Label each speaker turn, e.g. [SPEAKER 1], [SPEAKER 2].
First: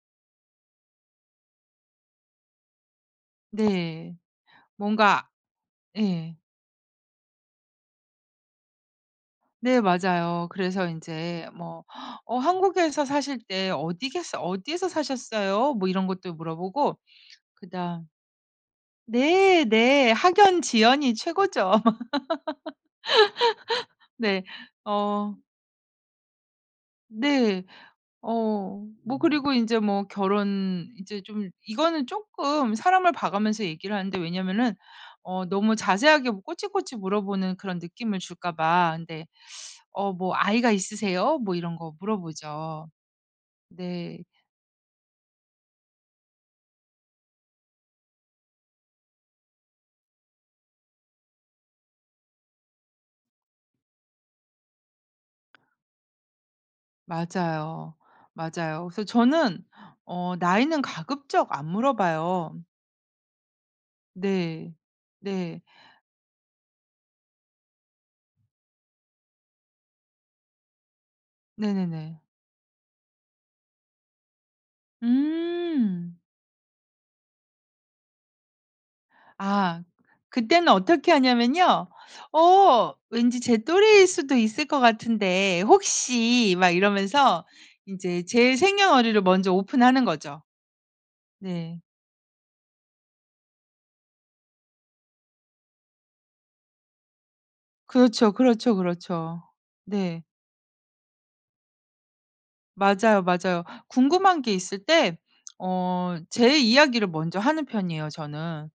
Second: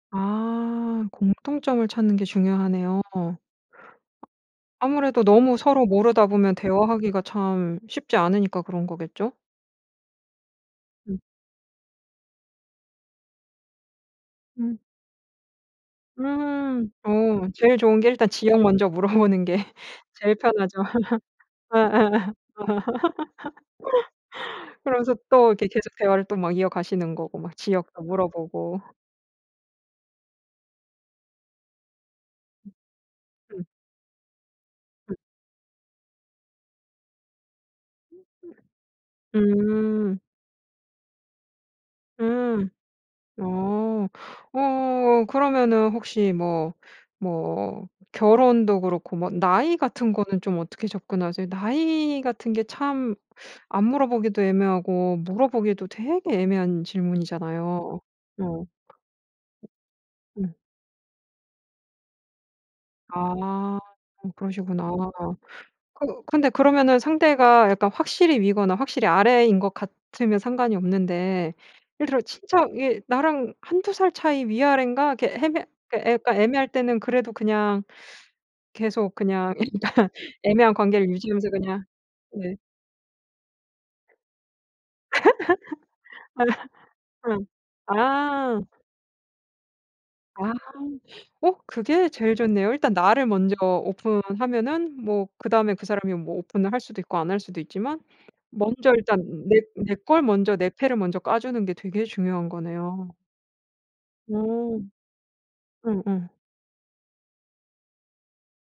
[SPEAKER 1] 아. 공통점을 찾는 게 중요하네요.
[SPEAKER 2] 네.
[SPEAKER 1] 아무래도
[SPEAKER 2] 뭔가
[SPEAKER 1] 너무 서로 모르다
[SPEAKER 2] 예.
[SPEAKER 1] 보면 대화하기가 참 쉽지 않으니까 그런 거겠죠?
[SPEAKER 2] 네 맞아요. 그래서
[SPEAKER 1] 음.
[SPEAKER 2] 인제 뭐 어 한국에서 사실 네 어디겠어
[SPEAKER 1] 음.
[SPEAKER 2] "어디에서 사셨어요?" 뭐 이런 것도
[SPEAKER 1] 음.
[SPEAKER 2] 물어보고
[SPEAKER 1] 어
[SPEAKER 2] 그
[SPEAKER 1] 제일 좋은
[SPEAKER 2] 다음
[SPEAKER 1] 게 일단 지역 먼저 물어보는 게
[SPEAKER 2] 네. 네.
[SPEAKER 1] 제일
[SPEAKER 2] 학연
[SPEAKER 1] 편하죠.
[SPEAKER 2] 지연이 최고죠.
[SPEAKER 1] 어어어.
[SPEAKER 2] 네.
[SPEAKER 1] 그러면서
[SPEAKER 2] 어
[SPEAKER 1] 또 이렇게 계속 대화를 또 막 이어가시는 거고 막
[SPEAKER 2] 네.
[SPEAKER 1] 지역도 물어보고.
[SPEAKER 2] 어 뭐 그리고 인제 뭐 결혼 이제 좀 이거는 쪼금 사람을
[SPEAKER 1] 음.
[SPEAKER 2] 봐가면서 얘기를 하는데 왜냐면은
[SPEAKER 1] 음.
[SPEAKER 2] 어 너무 자세하게 뭐 꼬치꼬치 물어보는 그런 느낌을
[SPEAKER 1] [unintelligible]
[SPEAKER 2] 줄까봐 근데 어
[SPEAKER 1] 음.
[SPEAKER 2] 뭐 "아이가 있으세요?" 뭐 이런 거
[SPEAKER 1] 음.
[SPEAKER 2] 물어보죠.
[SPEAKER 1] 어.
[SPEAKER 2] 네.
[SPEAKER 1] 어 그러면은 혹시 뭐, 뭐 결혼도 그렇고 뭐 나이 같은 거는 좀 어떻게 접근하세요? 나이 같은 게 참 안 물어보기도 애매하고 물어보기도 되게 애매한
[SPEAKER 2] 맞아요.
[SPEAKER 1] 질문이잖아요. 어.
[SPEAKER 2] 맞아요. 그래서 저는 어
[SPEAKER 1] 음.
[SPEAKER 2] 나이는 가급적 안 물어봐요.
[SPEAKER 1] 아. 좀
[SPEAKER 2] 네.
[SPEAKER 1] 그러시구나.
[SPEAKER 2] 네.
[SPEAKER 1] 그 근데 그러면은 상대가 약간 확실히 위거나 확실히 아래인 것 같으면 상관이 없는데 예를
[SPEAKER 2] 네네네.
[SPEAKER 1] 들어 진짜 얘 나랑 1-2 살 차이 위아랜가 이렇게 해해 그러니까 그
[SPEAKER 2] 음.
[SPEAKER 1] 약간 애매할 때는 그래도 그냥 계속 그냥
[SPEAKER 2] 아.
[SPEAKER 1] 일단
[SPEAKER 2] 그때는
[SPEAKER 1] 애매한 관계를
[SPEAKER 2] 어떻게
[SPEAKER 1] 유지하면서 그냥.
[SPEAKER 2] 하냐면요.
[SPEAKER 1] 네.
[SPEAKER 2] "어 왠지 제 또래일 수도 있을 것 같은데
[SPEAKER 1] 아.
[SPEAKER 2] 혹시." 막 이러면서
[SPEAKER 1] 응.
[SPEAKER 2] 인제 제
[SPEAKER 1] 아.
[SPEAKER 2] 생년월일을 먼저 오픈하는 거죠.
[SPEAKER 1] 아. 어
[SPEAKER 2] 네.
[SPEAKER 1] 그게 제일 좋네요. 일단 나를 먼저 오픈하면은 뭐 그 다음에 그 사람이 뭐 오픈을 할 수도 있고 안 할 수도 있지만
[SPEAKER 2] 그렇죠. 그렇죠,
[SPEAKER 1] 먼저 일단
[SPEAKER 2] 그렇죠.
[SPEAKER 1] 내 내 걸
[SPEAKER 2] 네.
[SPEAKER 1] 먼저 내 패를 먼저 까주는 게 되게 중요한 거네요.
[SPEAKER 2] 맞아요, 맞아요. 궁금한 게 있을
[SPEAKER 1] 음.
[SPEAKER 2] 때 어
[SPEAKER 1] 응응.
[SPEAKER 2] 제 이야기를 먼저 하는 편이에요 저는.